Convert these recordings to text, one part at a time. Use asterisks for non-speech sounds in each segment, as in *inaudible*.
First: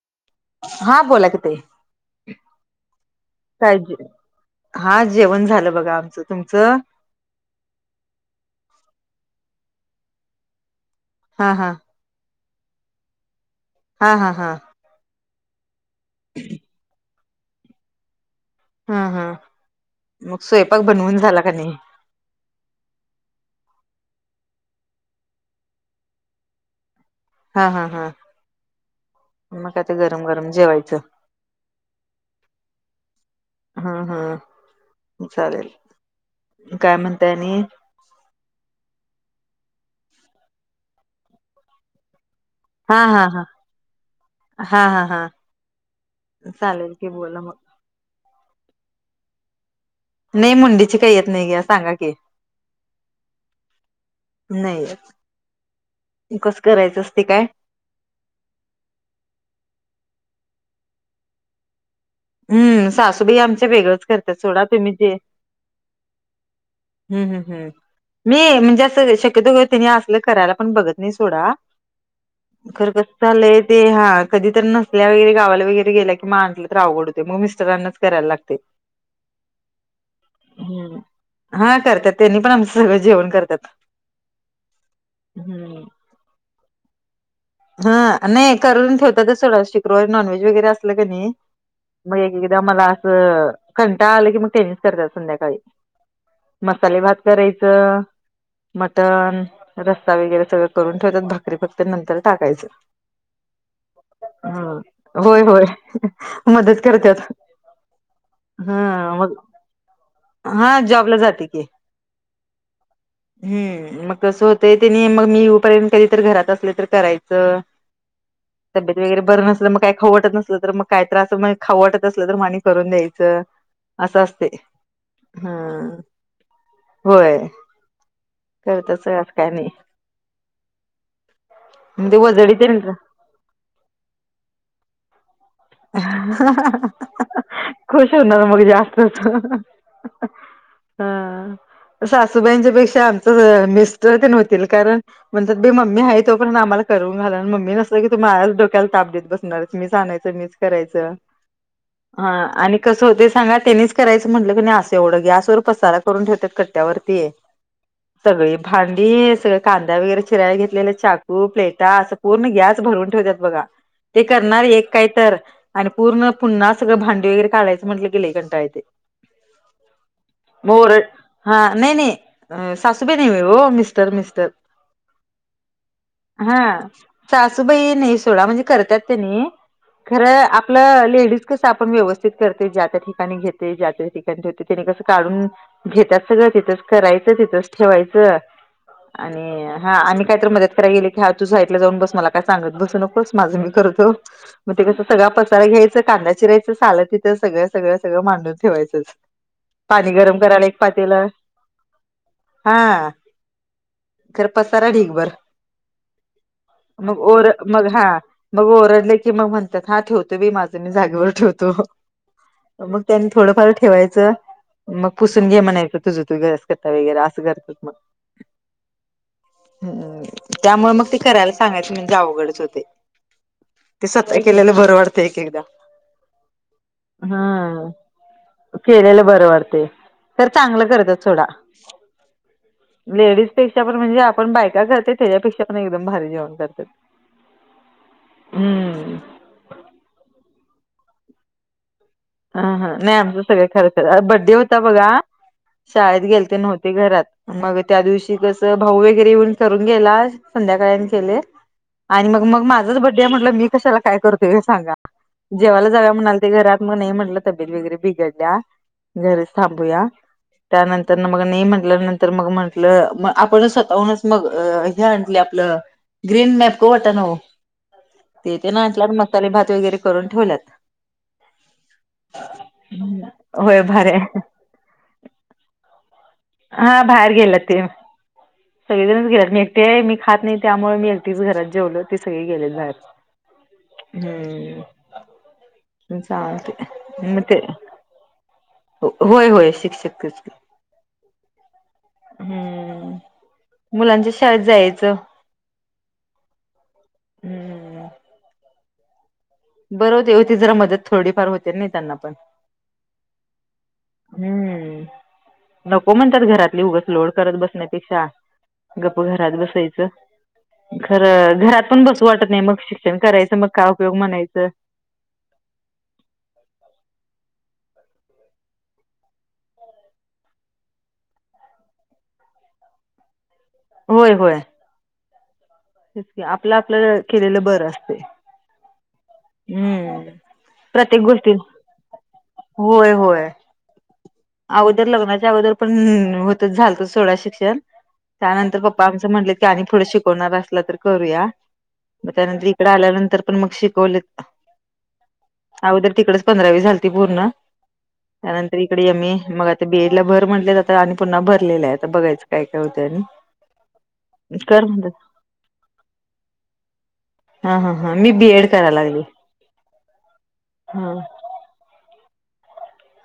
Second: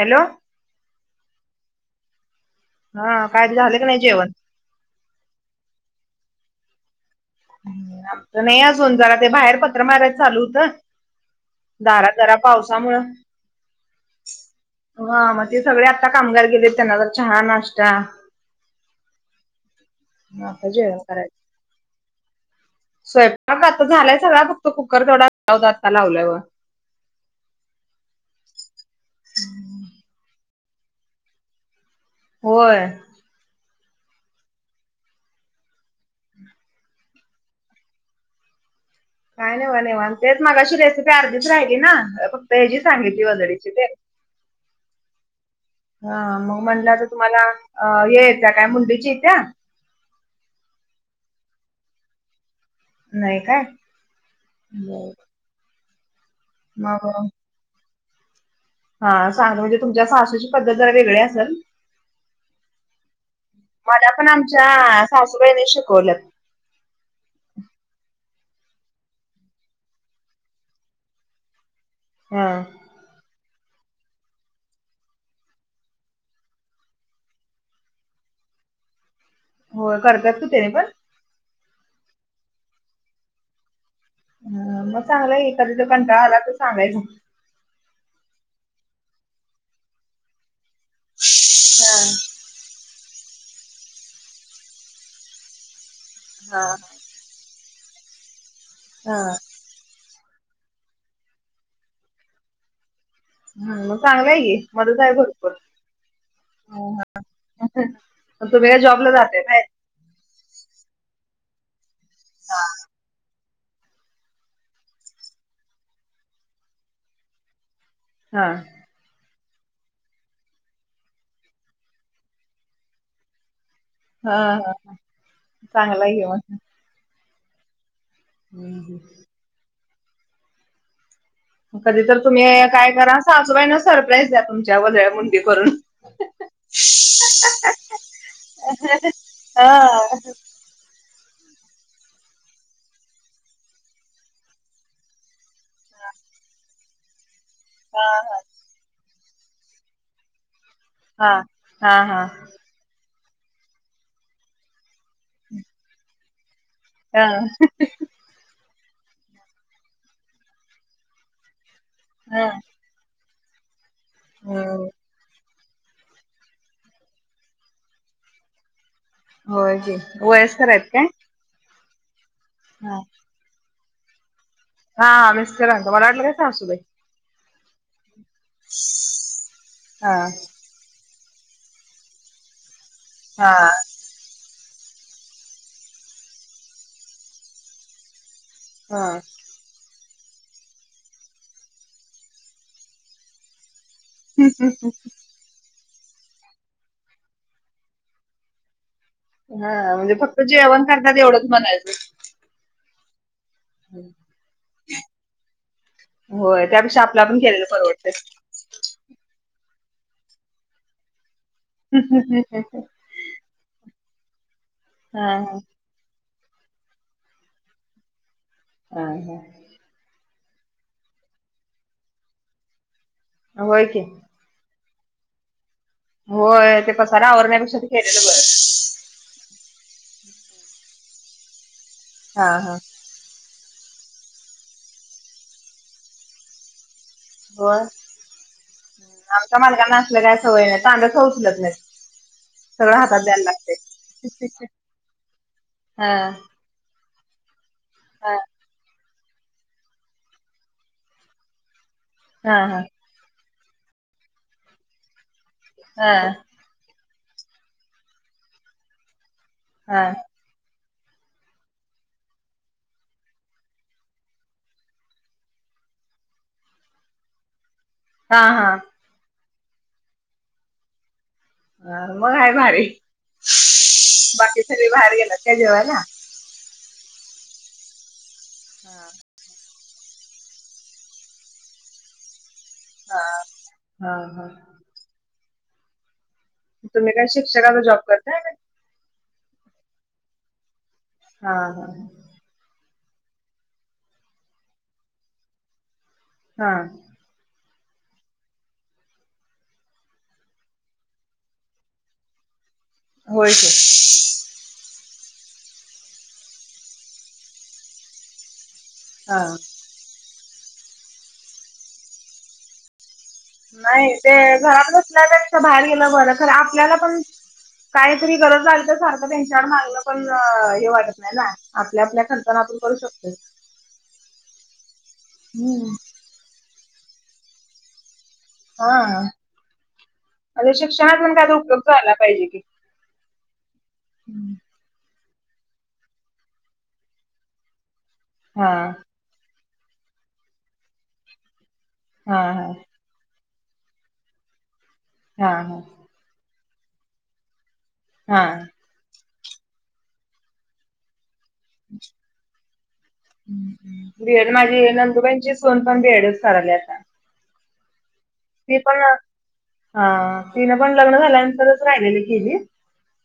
Hello हा बोला की ताई हा काय ते झालं की नाही जेवण? हा जेवण झालं बघा तुमचं. आमच नाही असून जरा ते बाहेर पत्र मारा च चालू होतं. हा हा! दारात जरा पावसामुळं हा हा हा! ह मग ते सगळे आता कामगार गेले त्यांना तर चहा नाष्टा. हम हम, मग आता स्वयंपाक जेवण बनवून करायचं झाला का नाही? स्वयंपाक आता झालाय सगळा फक्त कुकर तेवढा लाव आता लावलाय बघा. हा हा हा मग आ ते गरम गरम जेवायचं. होय. हं हं चालेल काय म्हणतायनी? काय नाही बा नीवांत तेच मग अशी रेसिपी अर्धीच राहिली ना. हजी हा सांगितली हा हा वदळीची ते. हा हा हा हा मग चालेल म्हणलं तर की बोला तुम्हाला मग या येत्या काय मुंडेची येत्या. नाही मुंडीची काही यत नाही घ्या सांगा की. नाही काय नाही येत कसं करायचं मग असते काय. हा सांगत म्हणजे तुमच्या सासूची पद्धत जरा वेगळे असेल. हम्म सासूबाई आमच वेगळंच मला पण करते सोडा आमच्या तुम्ही जे सासूबाईने शिकवल्यात. हम् हम् हम्! मी म्हणजे असं शक्यतो ति असलं करायला पण बघत नाही सोडा. हा! तर कसं झालंय ते हा कधी तर नसल्या वगैरे गावाला वगैरे गेल्या कि म आणलं तर अवघड ते मग मिस्टरांनाच करायला लागते. हो करकात क ते पण. हम्म. हा करतात त्यांनी पण आमचं सगळं जेवण करतात. ह मग चांगलं आहे की कधी हम्म. तर कंटाळा आला की मग सांगायचं. ह नाही करून ठेवतातच सोडा शुक्रवारी नॉनव्हेज वगैरे अस असल कनी हा मग एकदा मला. अ कंटाळा आला की मग त्यांनीच करतात संध्याकाळी हा मसाले भात. करायचं हा मटण रसा वगैरे सगळं करून ठेवतात भाकरी भक्त नंतर. टाकायचं. हा, मग चांगलं आहे की ह मदत आहे होय भरपूर. होय मदत करतत. तो बेगा जॉबला जाते काय. हा जॉब ला जाते की. हा. हम् मग कसं होतंय त्यांनी मग मी येऊपर्यंत कधी तर घरात असले तर करायचं. तर हा. तब्येत वगैरे बरं नसलं मग काय खाऊ नसलं तर मग काय त्रास खाऊ वाटत असलं तर मा आणि करून द्यायचं. असं हा असते हा हम्म. चांगला आहे की मग. होय हम्म, हम्म. करतच का नाही. कधी म्हणजे तर तुम्ही वजडी तेन काय करा सजूबाई ना सरप्राईज द्या तुमच्या वजळ्या मुंडी करून. *unintelligible* खुश होणार मग जास्तच. हा हा सासूबाईंच्या पेक्षा आमच मिस्टर तेन होतील कारण म्हणतात बी मम्मी हाय तो पर्यंत आम्हाला करून घालायला मम्मी नसतं हा की तु माझ्याच डोक् - क्याला ताप देत बसणार मीस आणायच मी च करायचं हा ह हा आणि कसं होते सांगा त्यांनीच करायचं म्हटलं की नाही असं एवढं गॅसवर पसारा करून ठेव त्यात क - ट्या हा वरती हा सगळी भांडी सगळ कांदा वगैरे चिराय घेतलेल चाकू. - कू प्लेटा असं हा. पूर्ण गॅस भरून ठेवतात बघा ते करणार हम्म एक काय तर आणि पूर्ण पुन्हा सगळं भांडी वगैरे काढायचं म्हटलं की लई कंटाळ येतय. होय की वयस्कर आहेत काय? हा नाही नाही सासू बई नाही होय हो मिस्टर मिस्टर. हा मिस्टरांच मला वाटल काय हा सासूबाईंचं. सासूबाई नाही सोडा म्हणजे करत्यात तेनी हा. खरं. आपलं लेडीज कस आपण व्यवस्थित करते ज्या त्या ठिकाणी हा. घेते ज्या त्या ठिक त्यांनी तिथ कसं काढून घेत्यात सगळं तिथच करायचं तिथच ठेवायचं हा. आणि हा आम्ही काय तर मदत कराय गेल की ह तु साईडला जाऊन बस. मला काय सांगत बसू नकोस. माझ मी करतो. हम् हम मग ते ह् कसं सगळा पसारा घ्यायच कांदा चिरायचं साल तिथ सगळं सगळं सगळं मांडून ठेवायचच. हा म्हणजे फक्त जेवण करतात एवढंच म्हणायचं. हा. खर पसारा ढीगभर होय त्यापेक्षा मग आपलं आपण ओर केलेलं मग हा परवडतंय. मग ओरडल की मग म्हणतात हा ठेवतो बई माझं मी जागेवर ठेवतो. मग त्यांनी थोडंफार ठेवायचं मग हा पुसून हा. घे म्हणायच. तुझं तू गॅस कट्टा वगैरे असं करतात मग हा हा. हम्म त्यामुळ मग ते करायला सांगायच म्हणजे अवघडच होतय. होय की. व्हय केेलेल बर वाडतय एक -एकदा. होय ते पसारा आवरण्यापेक्षा ते हा केलेलं बरं. केलेलं बरं वाटतंय. खरं चांगलं करतात सोडा. हा हा. लेडीजपेक्षा पण म्हणजे आपण बायका करतय त्याच्यापेक्षा पण एकदम भारी जेवण करत्यात. होय आमच्या मालकांना असलं काय सवय नाही तांब्या सुद्धा उचलत नाही. ह हा नाही आमचं सगळ खरंच बड्डे होता बघा हा शाळेत गेल ते नव्हते घरात. मग त्या हा दिवशी कसं भाऊ वगैरे येऊन ठरून गेला संध्याकाळ आणि केले. आणि मग हा मग माझंच बड्डे म्हटलं मी कशाला काय करतो काय सांगा जेवायला हा जाऊया म्हणाल ते घरात. मग नाही म्हंटलं तब्येत वगैरे बिघडल्या घरीच हा थांबूया. त्यानंतर न मग नई म्हटल्यानंतर मग म्हंटलं मग आपण स्वतःहूनच मग हे आणले आपलं ग्रीन मॅपको वटाणं न ओ हा ते हा. तेन असल्यावर मसाले भात वगैरे करून ठेवल्यात. अ मग आहे भारी होय भारी आहे बाकी सगळे बाहेर गेल्यात काय जेवायला. हा बाहेर गेल्यात ते हा. सगळेजणच गेल्यात मी एक ते मी खात नाही त्यामुळे मी एकटीच घरात जेवलो ते सगळी गेलेली. जायाचं. हा हा हा हम्म. तुम्ही काय चालतंय मग ते शिक्षकाचा जॉब करताय काय? होय होय शिक्षकच की. हा हां. हम्मं मुलांच्या शाळेंत जायचं हां हम्मं बरोबरं होती जरां मंदत थोडीफांर होते नाहीं त्यांनां पणं होयंच हम्मं नको म्हणतांत घरांतली उगांस लोंड करतं बसण्यांपेक्षा गप्प हा घरांत बसायचं खरं घरांत पणं बसूं वाटतं नाहीं मंग नाहीं ते घरांत बसल्यां पेक्षा बाहेर गेलं बरं खरं आपल्यांला पणं कांहीं तरी गरंज झाली तरं सारखं त्यांच्याकडे मागलं पणं हे वाटतं नाहीं नां आपल्यां आपल्यां खर्चाना आपणं करूं शकतो होयं होयं हम्मं आपलं आपल्यांला केलेलं बरं असतें हां म्ह शिक्षणांत पणं कायं उपयोग झांला पाहिजे की होयं होयं हम्मं अगोदरं लग्नांच्या अगोदरं पणं होतंच झालतंच सोंडा शिक्षणं हा त्यांनंतर पप्पा आम म्हटलं की पुढं शिकवणांर असलां तरं करूंयाग हा त्यांनंतर हा इकडं आल्यानंतर पणं मंग शिकवले हा हा अगोदरं तिकडे चं पंधरावी झालती पूर्ण हा. त्यांनंतर इकडे मी मंग आंता बीएड लां भरं म्हटले जांत आणि पुन्हां भरलेलं आहेता बघायचं कायं कायं होतं बीएड मांझी नंदुबाईची सूंन पणं बीएडच करांयली आंता हां हां हां मी बीएड करायं लागली हां तिनं पणं हा लग्नं झाल्यानंतरचं राहिलेल्या गेली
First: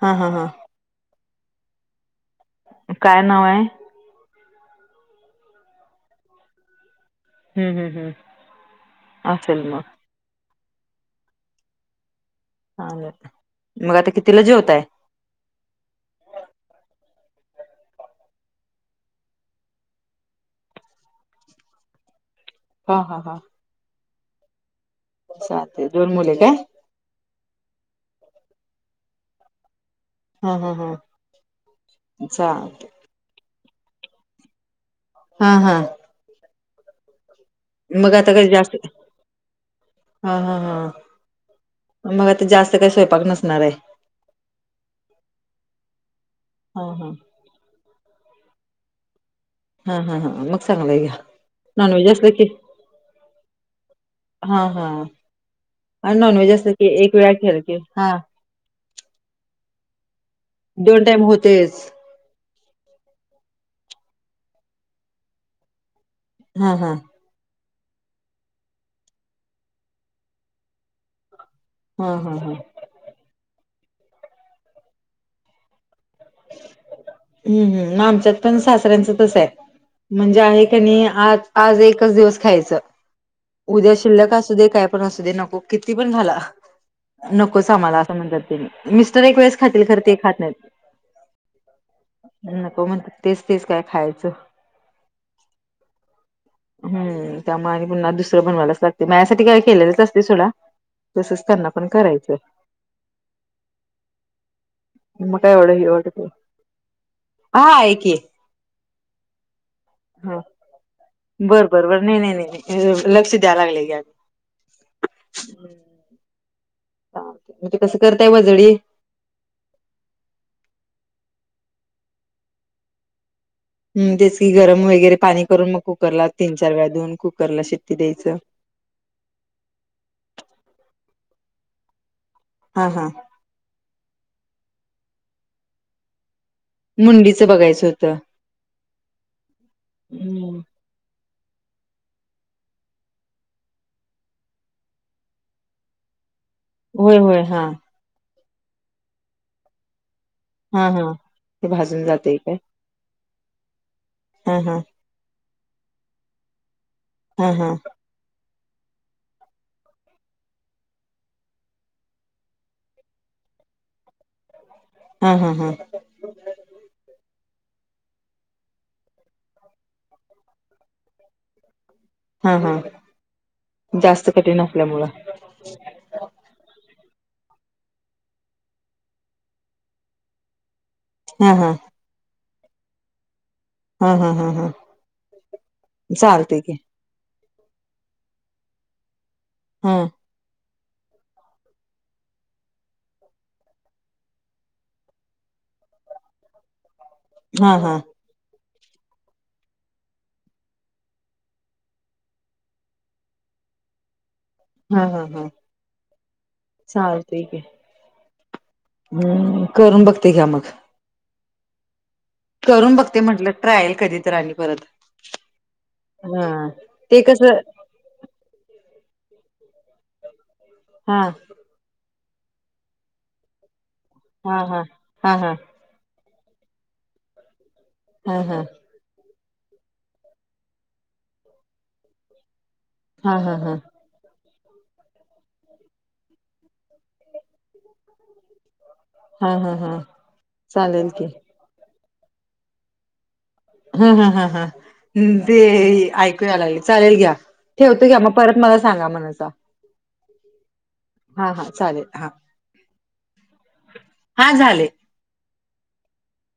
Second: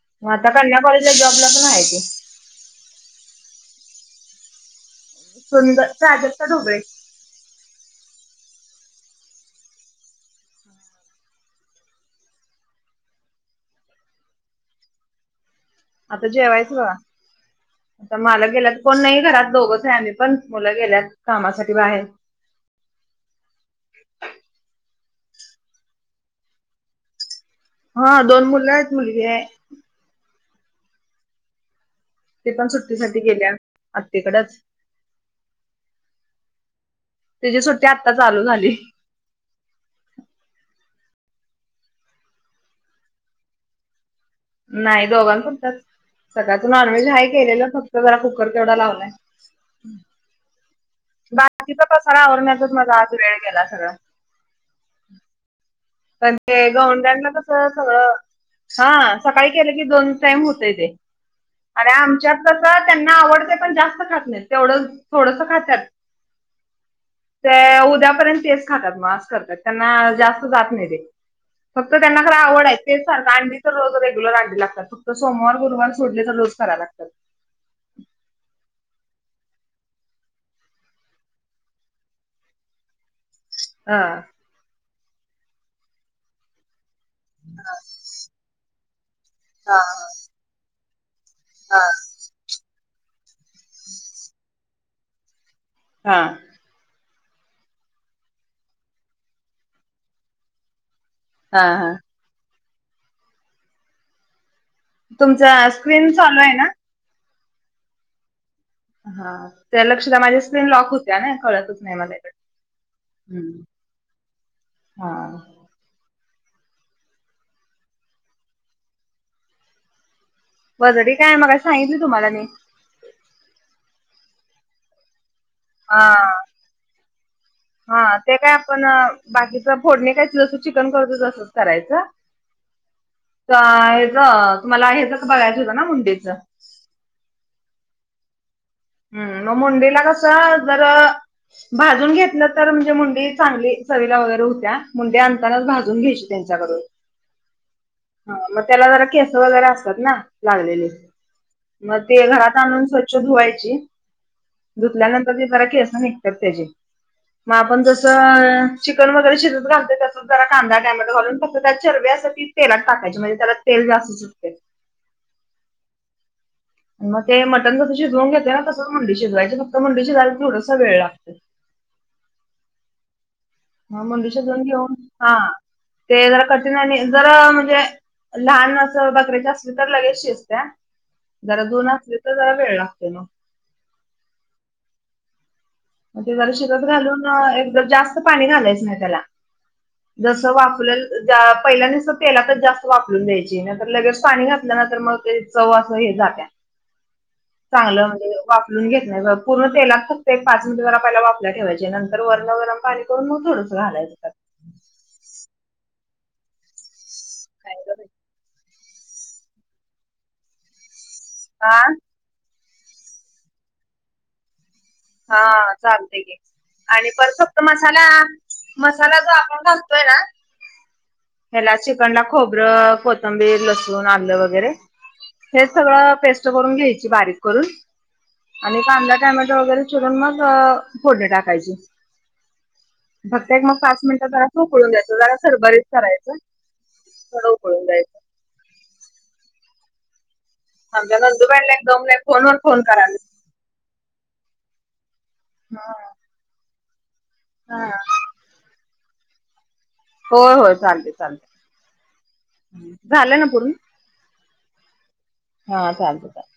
हा हा हा आंता कन्या कॉलेजला जॉबला पणं माहिती कायं नांव आहे सुंदर राजक्तां ढोबळे हम्मं हम्मं हम्मं असेल मंग हां नाहीं मंग आंता कितीला जेवतांय आंता जेवायचं तरं मलां गेल्यां तरं कोणं नाहीं घरांत दोघंच आहे आम्हीं पणं मुलं गेल्यांत कामांसाठी बाहेर हं हं हं चालतें दोन मुली कायं हां दोन मुलं आहेतं एक मुलंगी आहेतं हं हं हं ते पणं सुट्टीसांठी गेलेत आत्तेकडचं हां हां तिची सुट्टी आत्ता मंग आंता चालू कसं झाली. जास्तं हां हां हां मंग आंता कायं जास्तं कांहीं स्वयंपाक नसणांर आहे नाहीं दोघां फणंत सगळ्यांच हा नॉनव्हेज हा हां केलेलं फक्तं जरां कुकर तेवढां लावलांय हं हं हं मंग सांगल यां बाकीचां पसांरा आवरण्यांतच मांझा आंज वेळं गेलां सगळां हां हां पण नॉनवेज ते असलं की एक वेळांखेल की हां हां सकाळीं केलं की दोन टाईम होतंय ते दोन टाइम होतेच आणि आमच्यांत कसं त्यांनां आवडतंय पणं जास्तं खातं नाहीं तेवढं थोडंसं खातांत हा हा ते उद्यापर्यंत तेच खातात म असं करतात त्यांना जास्त जात नाही ते फक्त हा त्यांना खर हा हा आवड आहे तेच अंडी तर रोज रेगुलर अंडी लागतात फक्त सोमवार गुरुवार सोङले तर रोज कराय लागतात हम्म हम आमच्यात पण सासऱ्यांचं तस आहे म्हणजे आहे कनी आज आज एकच दिवस खायचं उद्या हा शिल्लक असू दे काय पण असू दे नको किती पण घाला नकोच आम्हाला असं म्हणतात ते मिस्टर एक वेळेस हा खातील खर ते खात नाहीत हा नको म्हणत्यात तेच तेच काय खायचं हा हम् त्यामुळे आणि पुन्हा दुसरं बनवायलाच लागते माझ्यासाठी काय केलेलंच असतय सोडा तसच हा त्यांना पण हा करायचं. मग काय तुमचा एवढं हे स्क्रीन वाटत नाही चालू आहे ना? हा आहे की हा त्या लक्ष दया हा माझ्या स्क्रीन लॉक हो बरं बरं बरं नाही नाही नाही लक्ष द्यायला लागळे घ्या हां मग ते कसं करताय वजडी वजडी काय मगांशी सांगितली की तुम्हाला मी हम् तेच की गरम वगैरे पाणी करून मग हा कुकरला तीन चार वेळा देुऊन कुकरला शिट्टी द्यायचं पण बाकीचं फोडणी काय जसं चिकन करतो तसंच करायचं हा हा हेच मला हेच बघायचं होतं ना मुंडीचं मुंडीचं बघायचं होतं हम् मग मुंडीला हम्म, कसं जर भाजून घेतलं तर म्हणजे मुंडी चांगली चवीला वगैरे होत्या मुंडी आणतानाच भाजून घ्यायची त्यांच्याकडून होय होय हा ह मग त्याला जरा केस वगैरे असतात ना हा लागलेली हा ते मग भाजून ते जाते काय घरात आणून स्व छ धुवायची हा हा धुतल्यानंतर ते जरा केस निघत्यात त्याची हा मग हा आपण जस चिकन वगैरे शिजत घालतोय तस जरा कांदा टामॅटो घालून फक्त त्यात चरबी असत्या ती तेलात टाकायची म्हणजे त्याला तेल जास्त सुुटतय हा हा हा आणि मग ते मटन कसं शिजवून घेतोय ना तसच मुंडी शिजवायची फक्त मुंडी शिजायला थोडासा वेळ लागतोय हा हा मुंडी जास्त कठीण शिजून घेऊन असल्यामुळं हा ते जरा कठीण आहे आणि जरा म्हणजे लहान असं बकऱ्याच असली तर लगेच शिजतय हा जरा हा जून असली तर जरा वेळ लागतोय म हा हा हा हा मग ते जरा चालते की शिजत घालून एकदम जास्त पाणी घालायचं नाही त्याला हा जसं वाफल्या पहिल्या नुसंत तेलातच जास्त वाफलून द्यायची नाहींतर लगेच पाणी घातल्या नंतर मग चव असं हे जात्या हा हा चांगलं म्हणजे वाफलून घेत नाही पूर्ण तेलात फक्त पाच मिनिटं जरा पहिला वाफेला ठेवायची नंतर वरणं गरम पाणी करून मग थोडंसं घालायचं जरा हा हा हा चालतय की काय ग बाई. हम्म करून बघते घ्या मग आं करून बघते म्हंटलं ट्रायल कधी तर आणि परत. हा चालतंय की हा आणि ते परत फक्त कसं म मसाला मसाला जो आपण घालतोय ना हा. त्याला चिकनला खोबरं कोथंबीर लसूण आलं हा वगैरे हा हा हा हेच सगळ पेस्ट करून घ्यायची बारीक करून हा हा आणि कांदा टमॅट वगैरे चुरून मग फोडणी टाकायची हा फक्त हा मग हा एक पाच मिनट उकळून द्यायचं जरा सरबरीच करायच थोडं उकळून द्यायचं. हा हा हा. चालेल आमच्या की नंदूबाईना एक दम नाय फोन वर फोन कराय हा हा हा हा हा ते हा ऐकू या लागलय चालेल घ्या ठेवतो घ्या मग. परत मला सांगा म्हणाल तवा. हो होय चालतंय. हा हा चालेल हा. झालंय ना पुरून? हा झालंय. हा चालतय चालतय.